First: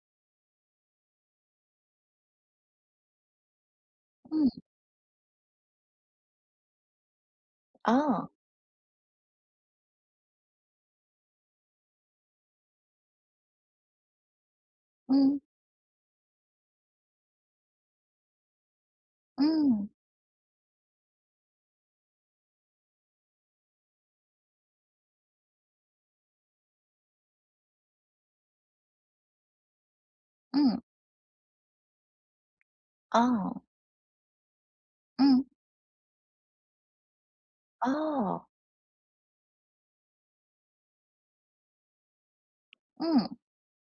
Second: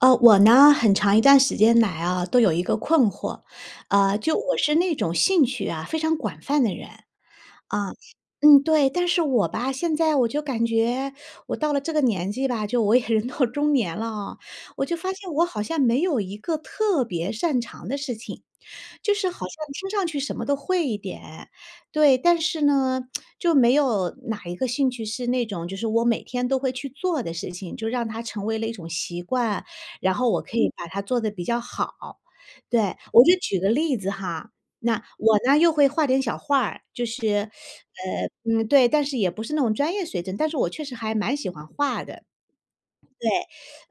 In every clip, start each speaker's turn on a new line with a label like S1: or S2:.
S1: 我呢，很长一段时间来啊，都有一个困惑，就
S2: 嗯，
S1: 我是那种兴趣啊非常广泛的人，啊，
S2: 啊，
S1: 嗯，对，但是我吧，现在我就感觉我到了这个年纪吧，就我也人到中年了啊，我就发现
S2: 嗯，
S1: 我好像没有一个特别擅长的事情，就是好像听
S2: 嗯，
S1: 上去什么都会一点，对，但是呢，就没有哪一个兴趣是那种就是我每天都会去做的事情，就让它成为了一种习惯，然后我可以
S2: 嗯，
S1: 把它做得比较好。对，我就
S2: 啊，
S1: 举个例子哈，那我
S2: 嗯，
S1: 呢，又会画点小画儿，就是，
S2: 啊，
S1: 嗯，对，但是也不是那种专业水准，但是我确实还蛮喜欢画的。
S2: 嗯，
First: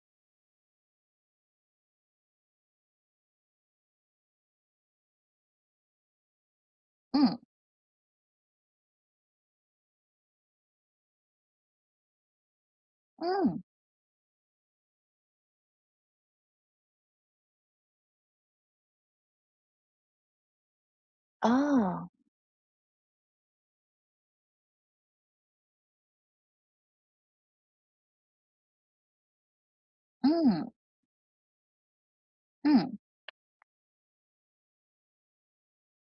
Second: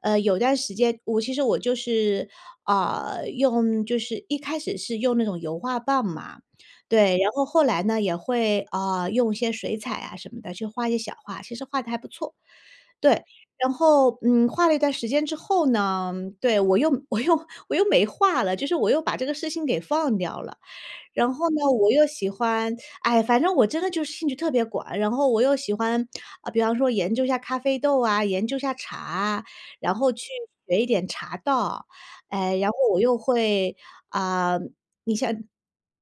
S1: 有段时间我其实我就是，啊，呃用就是一开始是用那种油画棒嘛，对，然
S2: 嗯，
S1: 后后来呢也会，用一些水彩啊什么的去画一些小画，其实画的还不错。对，
S2: 嗯，
S1: 然后，嗯，画了一段时间之后呢，对，我又 我又没画了，就是我又把这个事情给放掉了。然后呢，我又
S2: 啊，
S1: 喜欢哎，反正我真的就是兴趣特别广，然后我又喜欢，啊，比方说研究一下咖啡豆啊，研究一下茶啊然后去
S2: 嗯，
S1: 学一点茶道，哎，然后
S2: 嗯
S1: 我又会啊、你像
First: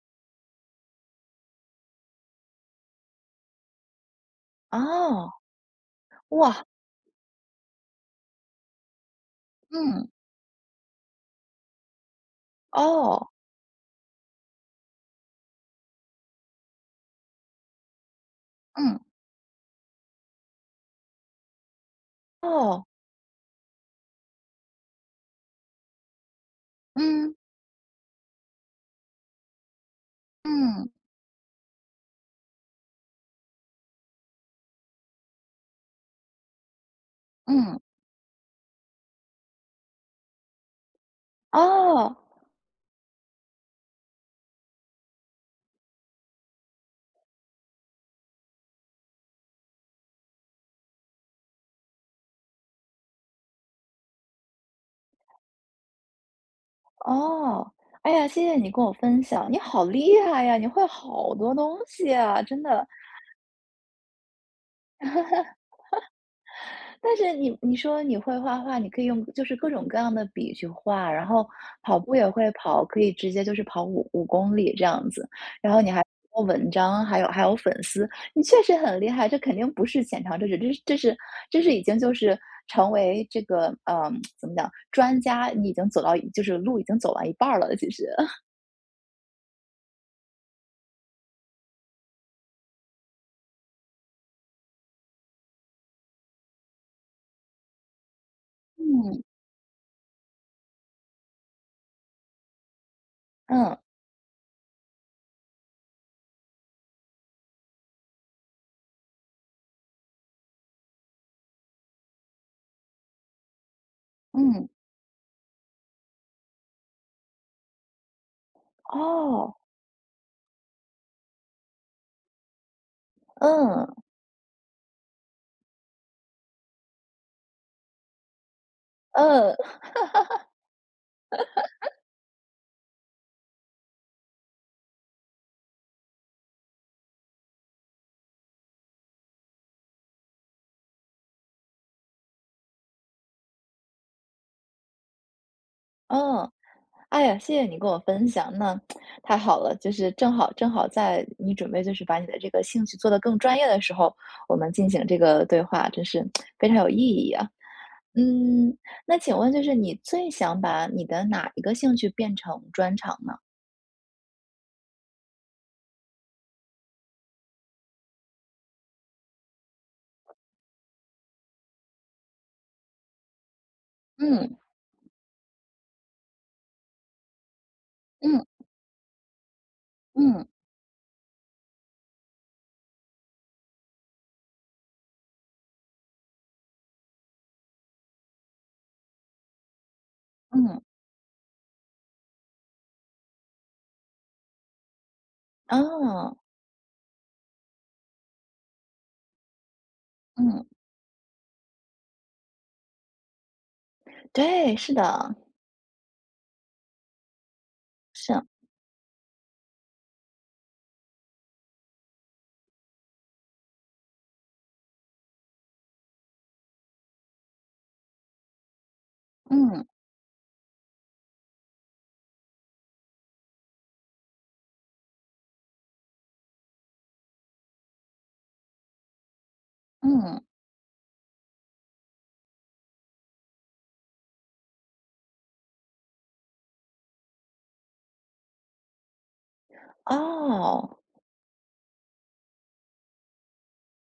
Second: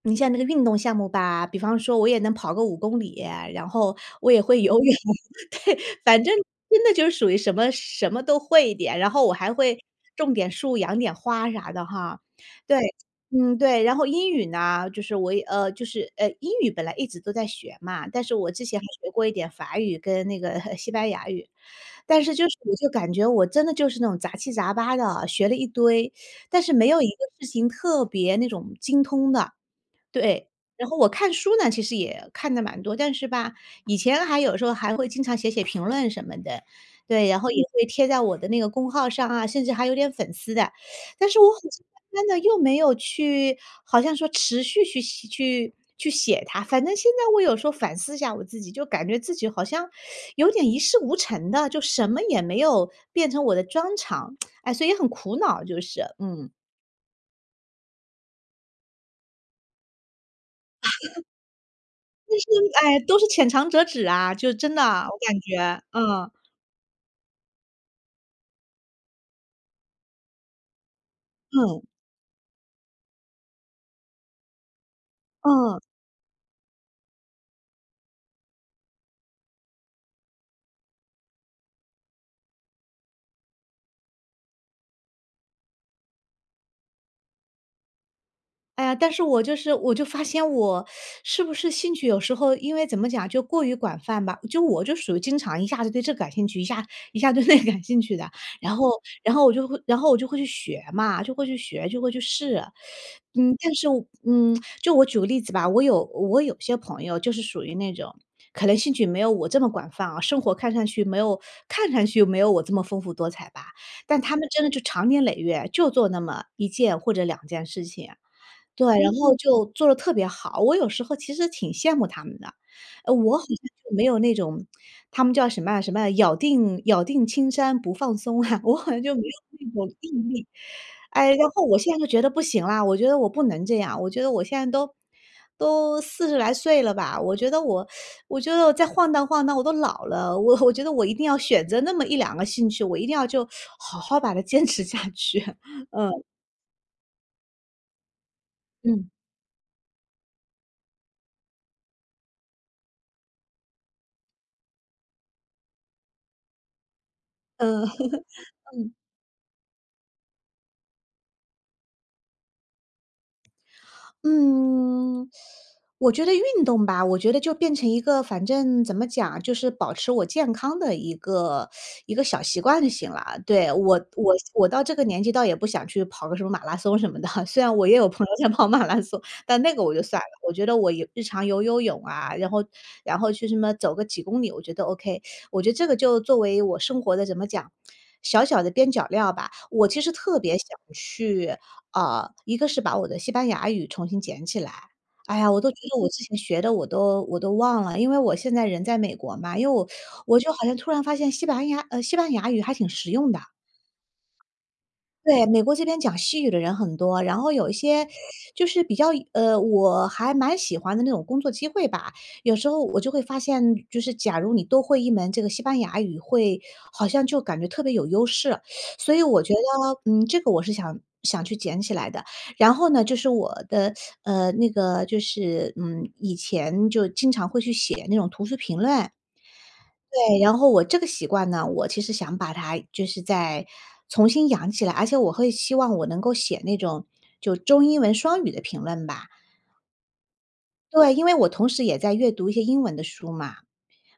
S1: 你像那个运动项目吧，比方说我也能跑个5公里，然后我也会游
S2: 哦，
S1: 泳，
S2: 啊
S1: 对，反正
S2: 哇，
S1: 真的就是属于什么什么都会一点，然后我还会
S2: 嗯，
S1: 种点树、养点花啥的哈，对。
S2: 哦，
S1: 嗯，对，然后英语呢，就是我也呃，就是呃，英语本来一直都在学嘛，但是我之前还
S2: 嗯，
S1: 学过一点法语跟那个 西班牙语，但是就是我
S2: 哦，
S1: 就感觉我真的就是那种杂七杂八的，学了一堆，但是没有一个
S2: 嗯，
S1: 事情特别那种精通的。对，然
S2: 嗯，
S1: 后我看书呢，其实也看的蛮多，但是吧，以前还有时候还会经常写写评论什么的，对，然后也
S2: 嗯，
S1: 会贴在我的那个公号上啊，甚至还有点粉丝的。但是我好像
S2: 哦，
S1: 慢慢的又没有去好像说持续去写它，反正现在我有时候反思一下我自己，就感觉自己好像有点一事无成的，就什么也没有变成我的专长，哎，所以也很苦恼就是，嗯。
S2: 哦，哎呀，谢谢你跟我分享，你好厉害呀，你会好多东西
S1: 但
S2: 啊，
S1: 是，
S2: 真的。
S1: 哎，都是浅尝辄止啊，就真的，我感觉，嗯，
S2: 但是你说你会画画，你可以用就是各种各样的笔去画，然后
S1: 嗯，
S2: 跑步也会跑，可以直接就是跑五公里这样子，然
S1: 嗯。
S2: 后你还做文章，还有粉丝，你确实很厉害，这肯定不是浅尝辄止，这是已经就是成为这个怎么讲专家，你已经走到就是路已经走完一半儿了，其实。
S1: 哎呀，但是我就发现我是不是兴趣有时候因为怎么讲，就过于广泛吧，就我就属于经常一下子对这感兴趣，一下对那感兴趣的，然后
S2: 嗯
S1: 我就会去学嘛，就会去学，就会去试。嗯，但
S2: 嗯
S1: 是我嗯，就我举个例子吧，我有些朋友就是属于那种可能兴趣没有我这么广泛啊，生活看上去没有我这么丰富多彩吧，但他们真
S2: 嗯，
S1: 的就长年累月就做那么一件或者两件事情。对，然后
S2: 哦，
S1: 就做得特别好，我有时候其实挺羡慕他们的。呃，我好像
S2: 嗯
S1: 就没有那种他们叫什么啊什么啊咬定青山不放松啊，我好像就没有
S2: 嗯
S1: 那种毅力。哎，然后我现在就觉得不行啦，我觉得我不能这样，我觉得我现在都40来岁了吧，我觉得我再晃荡晃荡我都老了，我觉得我一定要选择那么一两个兴趣，我一定要就好好把它坚持下去，嗯，
S2: 嗯。哎呀，谢谢你跟我分享，那
S1: 嗯。
S2: 太好了，就是正好正好在你准备就是把你的这个兴趣做得更专业的时候，我们进行这个对话，真是非常有意义啊。
S1: 嗯。
S2: 嗯，那请问就是你最想把你的哪一个兴趣变成专长呢？
S1: 嗯，我觉得运动吧，我觉得就变成一个，反正怎么讲，就是保持我健康的一个小习惯就行了。对，我我
S2: 嗯
S1: 我到这个年纪倒也不想去跑个什么马拉松什么的，虽然我也有朋友在
S2: 嗯
S1: 跑马拉松，但那个我就算了。
S2: 嗯
S1: 我觉得我有日常游游泳啊，然后去什么走个几公里，我觉得 OK。我觉得这个就作为我生活的怎么讲，小小的边角料吧。我其实特别想
S2: 嗯，
S1: 去。啊，一个是把我的西班牙语重新捡起来。哎呀，我都觉得我之前
S2: 哦，
S1: 学的我都忘了，因为我现在人在美国嘛，因为我我就好
S2: 嗯，
S1: 像突然发现西班牙呃，西班牙语还挺实用的。
S2: 对，是的，
S1: 对，美国这边讲西语的人很多，然后有一些
S2: 是，
S1: 就是比较我还蛮喜欢的那种工作机会吧。有时候我就会发现，就是假如你多会一门这个西班牙语，会好像就感觉特别有优势。所以我觉
S2: 嗯
S1: 得，嗯，这个我是想想去捡起来的。然后呢，就是我的以前就经常会去写那种图书评论，对，
S2: 嗯，
S1: 然后我这个习惯呢，我其实想把它就是再重新养起来，而且我会希望我能够写那种就中英文双语的评论吧。
S2: 哦，
S1: 对，因为我同时也在阅读一些英文的书嘛，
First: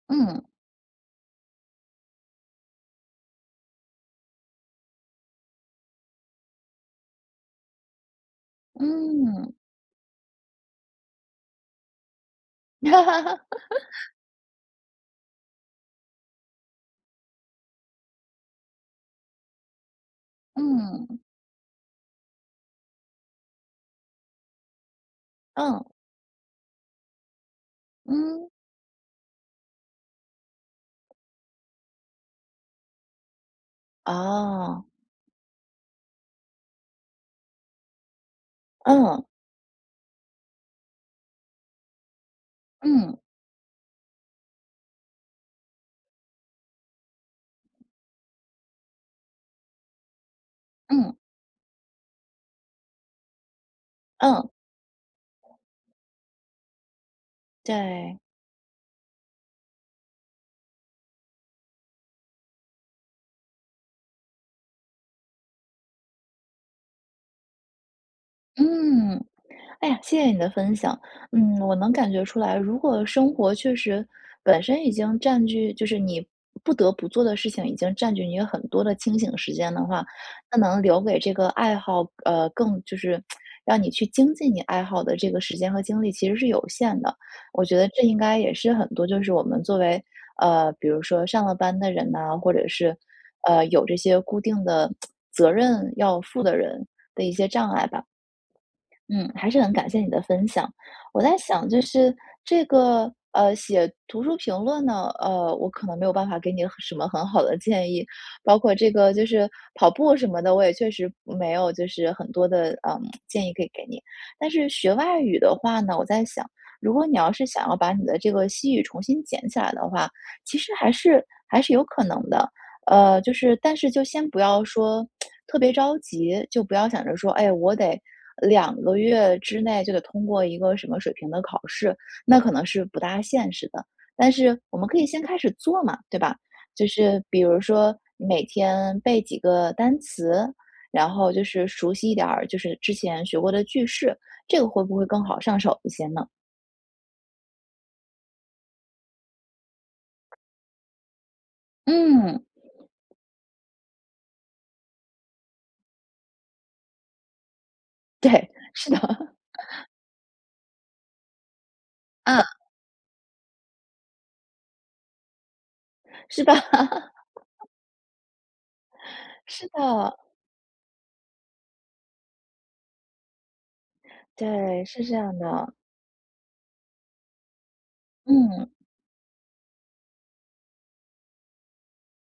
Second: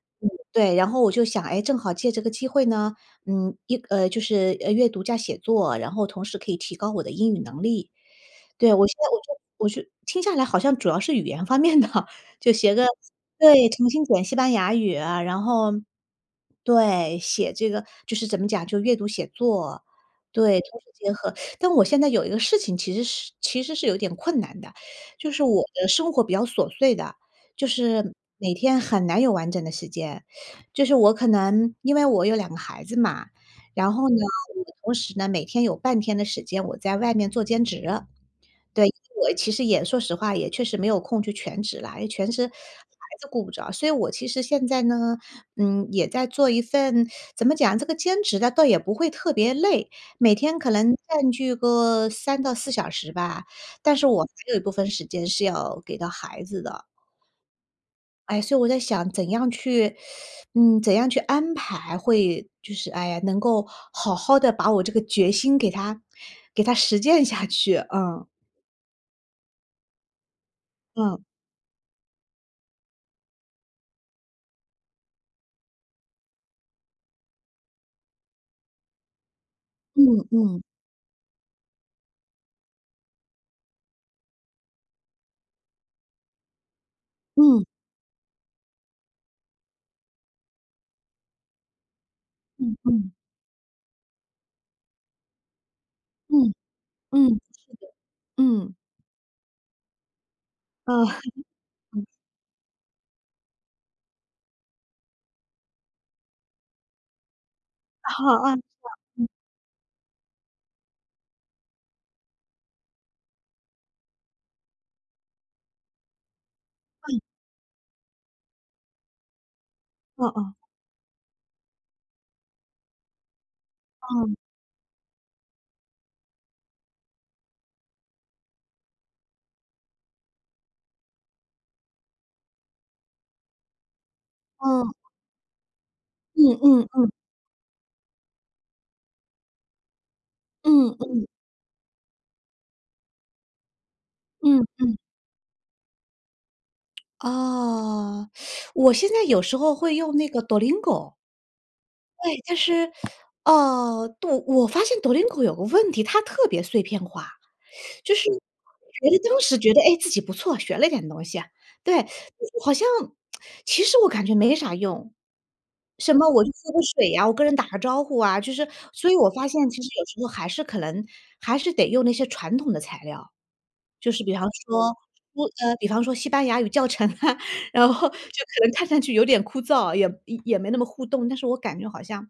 S2: 嗯
S1: 对，然后我就想，哎，正好借这个机会呢，嗯，一呃，就是呃阅读加写作，然后同时可以提高我的英语能力。对，我现在我就
S2: 嗯，
S1: 我就听下来好像主要是语言方面的，就写个
S2: 哈哈哈，
S1: 对，重新点西班牙语啊，然后对，写这个就是怎么讲，就阅读写作，对，同时结
S2: 嗯
S1: 合。但我现在有一个事情其实是有点困难的，就是我
S2: 嗯，
S1: 的生活比较琐碎的，就是
S2: 嗯
S1: 每天很难有完整的时间。就是我可能因为我有2个孩子嘛，然后呢，我
S2: 啊
S1: 同时呢，每天有半天的时间我在外面做兼职。对，
S2: 嗯。
S1: 我其实也说实话，也确实没有空去全职了，因为全职孩
S2: 嗯，
S1: 子顾不着。所以我其实现在呢，嗯，也在做一份怎么讲，这个兼职的倒也不会特别累，每天可能
S2: 嗯，
S1: 占据个3到4小时吧，但是我
S2: 嗯，
S1: 还有一部分时间是要给到孩子的。
S2: 对，
S1: 哎，所以我在想怎样去嗯，怎样去安排会就是哎呀，能够好好的把我这个决心给他，给他实践下去，嗯，
S2: 嗯。哎呀，谢谢你的分享。
S1: 嗯，
S2: 嗯，我能感觉出来，如果生活确实本身已经占据，就是你不得不做的事情已经占据你很多的清醒时间的话，那
S1: 嗯
S2: 能留给这个爱好，更就是让你去精进你爱好的这个时间和精力其实是有限的。我
S1: 嗯，
S2: 觉得这应该也是很多，就是我们作为比如说上了班的人呐、或者
S1: 嗯，
S2: 是
S1: 嗯
S2: 有这些固定的责任要负
S1: 嗯，
S2: 的人的一
S1: 嗯，
S2: 些障碍吧。
S1: 嗯，嗯，
S2: 嗯，还是很感谢你的分享。我在想，就
S1: 嗯，
S2: 是这个写图书评论呢，我可能没有办法给你什么很好的建议，
S1: 啊啊，
S2: 包括这个就
S1: 嗯，
S2: 是跑步什么的，我也确实没有就是很多的建议可以给你。但是学外语的话呢，我在想，如果你要是想要把你的这个西语重新捡起来的话，
S1: 嗯嗯，
S2: 其实还是有可能的。就是但是就先
S1: 嗯，
S2: 不要说特别着急，就不要想着说，哎，我得2个月之内就得通过一个什么水平的考试，那可能是不大现实的。但是我们
S1: 嗯，
S2: 可以先开始做嘛，对吧？就
S1: 嗯，
S2: 是比如说你每天背几个单词，
S1: 嗯，嗯，
S2: 然
S1: 嗯，
S2: 后就是熟悉一点儿，就是之前学过的句式，这
S1: 嗯。
S2: 个会不会更好上手一些呢？
S1: 啊，我现在有时候会用那个 Duolingo,对，
S2: 嗯，
S1: 但是，对，我发现 Duolingo 有个问题，它特别碎片化。就 是
S2: 对，是的，
S1: 觉得当时觉得，哎，自己不错，学了点东西啊。对，
S2: 嗯，
S1: 好像其实我感觉没啥用。什么
S2: 是
S1: 我就
S2: 吧？
S1: 喝个水 呀，我跟人打个招呼啊，就是所以我发
S2: 是
S1: 现其实有
S2: 的，
S1: 时候还是可能还是得用那些传统的材料。就是比方
S2: 对，
S1: 说
S2: 是这样的，
S1: 比方说西班牙语教程啊，然后就可能
S2: 嗯
S1: 看上去有点枯燥，也也没那么互动，但是我感觉好像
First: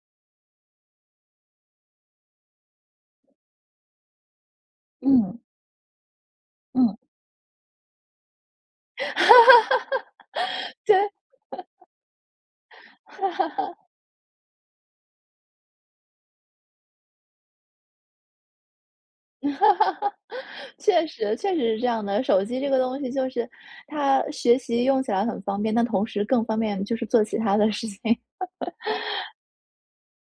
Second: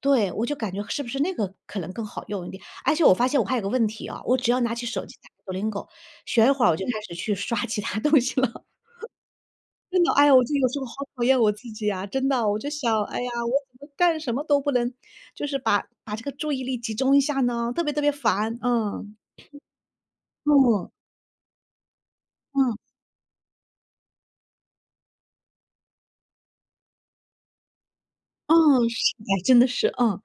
S1: 对，我就感觉是不是那个可能更好用一点。而且我发现我还有个问题啊，我只要拿起手机打
S2: 嗯
S1: Duolingo,学一会儿我就
S2: 嗯，
S1: 开始去刷其他东西了。真的，哎呀，我就有时候好
S2: 对。
S1: 讨厌我自己啊，真的，我就想，哎呀，我怎么干什么都不能，就是把这个注意力集中一下呢，特别特别烦，嗯，嗯，
S2: 确实，确实是这样的。手机这
S1: 嗯。
S2: 个东西就是它学习用起来很方便，但同时更方便就是做其他的事情。
S1: 嗯，是哎，真的是，嗯，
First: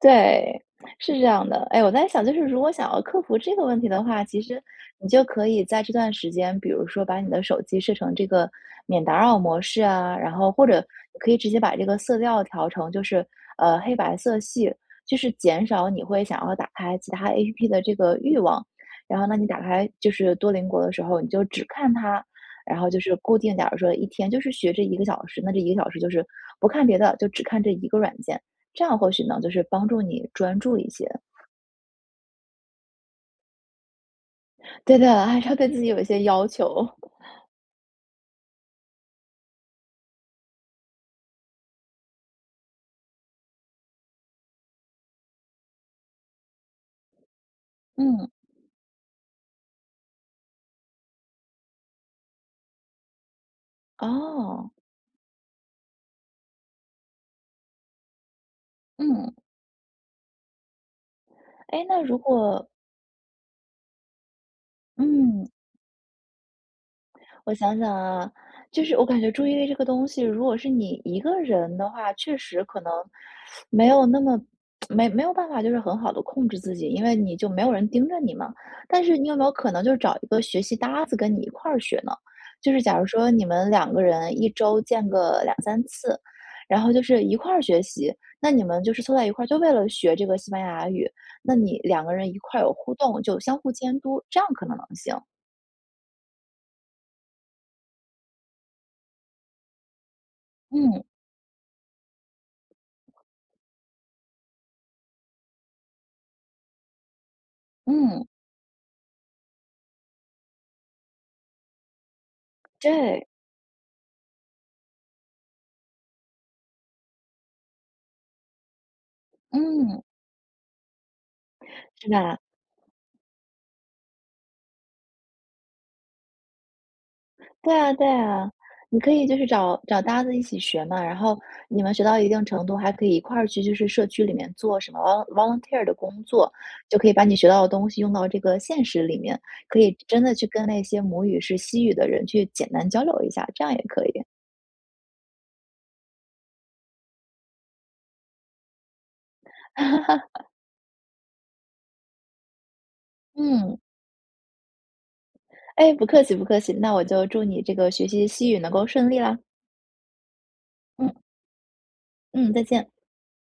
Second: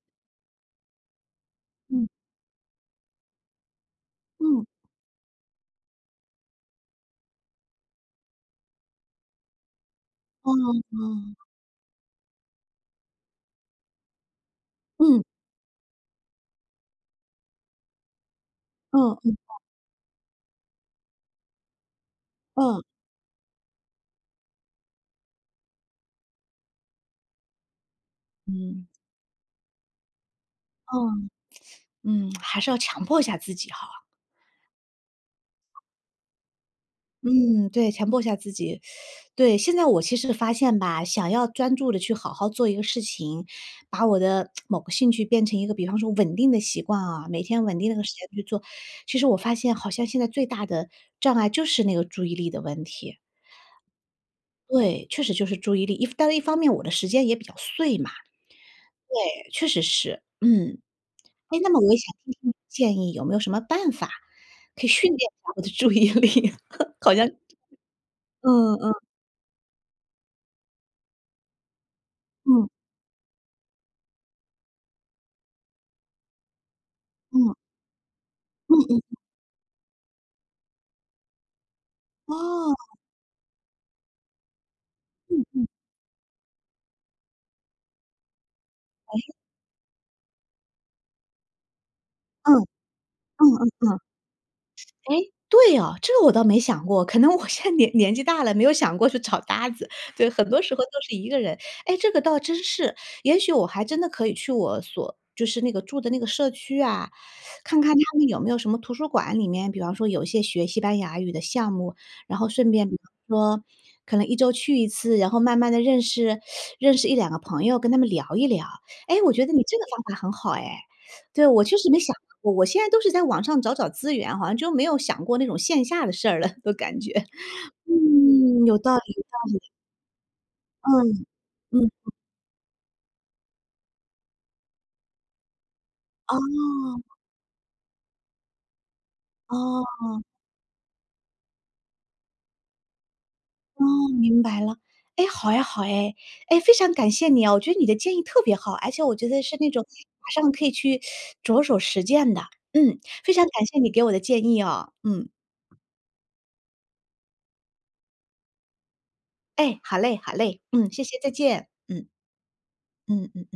S2: 对，是这样的。哎，我在
S1: 嗯，
S2: 想，就是如果想要克服这个问题的话，其实
S1: 嗯，
S2: 你就可以在这段时间，比如说把你的手机设成这个免打扰模式啊，然后或者
S1: 嗯，
S2: 你可
S1: 嗯，
S2: 以直接把这个色调调成就是黑白色系，就
S1: 嗯，
S2: 是减少你会想要打开其他 APP 的这个欲望。
S1: 嗯，
S2: 然后
S1: 嗯，
S2: 呢，你打开就是多邻国的时候，你就只看它，然
S1: 嗯，
S2: 后就是固定，假如说一天就是学这一个小时，那这一个小时就是不看别的，就只看这一个软件。这
S1: 嗯，
S2: 样或许呢，就是帮助你专注一些。
S1: 嗯，嗯，还是要强迫一下自己哈。
S2: 对的，还是要对自己有一些要求。
S1: 嗯，对，强迫一下自己。对，现在我其实发现吧，想要专注的去好好做一个事情，把我的某个兴趣变成一个比方说稳定的习惯啊，每天稳定那个时间
S2: 嗯，
S1: 去做，其实我发现好像现在最大的障碍就是那个注意力的问题。
S2: 哦，
S1: 对，确实就是注意力，但是一方面我的时间也比较碎嘛。
S2: 嗯，
S1: 对，确实是，嗯。哎，那么
S2: 哎，
S1: 我也
S2: 那
S1: 想
S2: 如
S1: 听听你的
S2: 果
S1: 建议，有没有什么办法可以训练一
S2: 嗯。
S1: 下我的注意力？好像
S2: 我想想啊，
S1: 嗯
S2: 就
S1: 嗯
S2: 是我感觉注意力这个东西，如果是你一个人的话，确实
S1: 嗯
S2: 可能没有那么没有办法，就是很好的控制自己，因为你就
S1: 嗯
S2: 没有人盯着你嘛。
S1: 嗯
S2: 但
S1: 嗯。
S2: 是你有没有可能就找一个学习搭子跟你一块儿学呢？就
S1: 哦，
S2: 是假如说你们两个人一周见个
S1: 嗯
S2: 两
S1: 嗯，
S2: 三次，然后就是一块儿学习，那你们就是
S1: 哎，
S2: 凑在一块儿，就为了学这个西班牙语，那你两个人一
S1: 嗯，
S2: 块儿有互动，就
S1: 嗯
S2: 相
S1: 嗯
S2: 互监
S1: 嗯。
S2: 督，这样可能能行。
S1: 哎，对哦，这个我倒没想过，可能我现在年 年纪大了，没有想过去找搭子，对，很多时候都
S2: 嗯
S1: 是一个人。哎，这个倒真是，也许我还真的可以去我所就是那个住的那个社区啊，看看他
S2: 嗯，
S1: 们有没有什么图书馆里面，比方说有一些学西班牙语的项目，然后顺便比
S2: 对。
S1: 方说可能一周去一次，然后慢慢的认识认识一两个朋友，跟他们聊一聊。哎，我觉得你这个方
S2: 嗯，
S1: 法很好哎。对，我确实没
S2: 是
S1: 想
S2: 吧？
S1: 过，我现在都是在网上找找资源，好像就没有想过那种线下的事儿了，都感觉。
S2: 对啊对啊，
S1: 嗯，有道
S2: 你
S1: 理。
S2: 可以就是找找搭子一起学嘛，然
S1: 嗯，
S2: 后你
S1: 嗯，
S2: 们学到一定程度，还可以一块儿去就是社区里面做什么 vol volunteer 的工作，就可以把你学到的东西用到这个现实里面，可以
S1: 哦，
S2: 真的去跟那些母语是西语的人去简单交流一下，这样也
S1: 哦，
S2: 可以。
S1: 明白了。哎，好呀，好哎，哎，非常感谢你啊，我觉得你的建议特别好，而且我觉得是那种马上可以去着手实践的。嗯，非常感谢
S2: 嗯，
S1: 你给我的建议哦。嗯，
S2: 哎，不客气不客气，那我就祝你这个学习西语能够顺利啦。
S1: 哎，好嘞，好嘞，嗯，谢
S2: 嗯
S1: 谢，再见。嗯
S2: 嗯，再见。
S1: 嗯。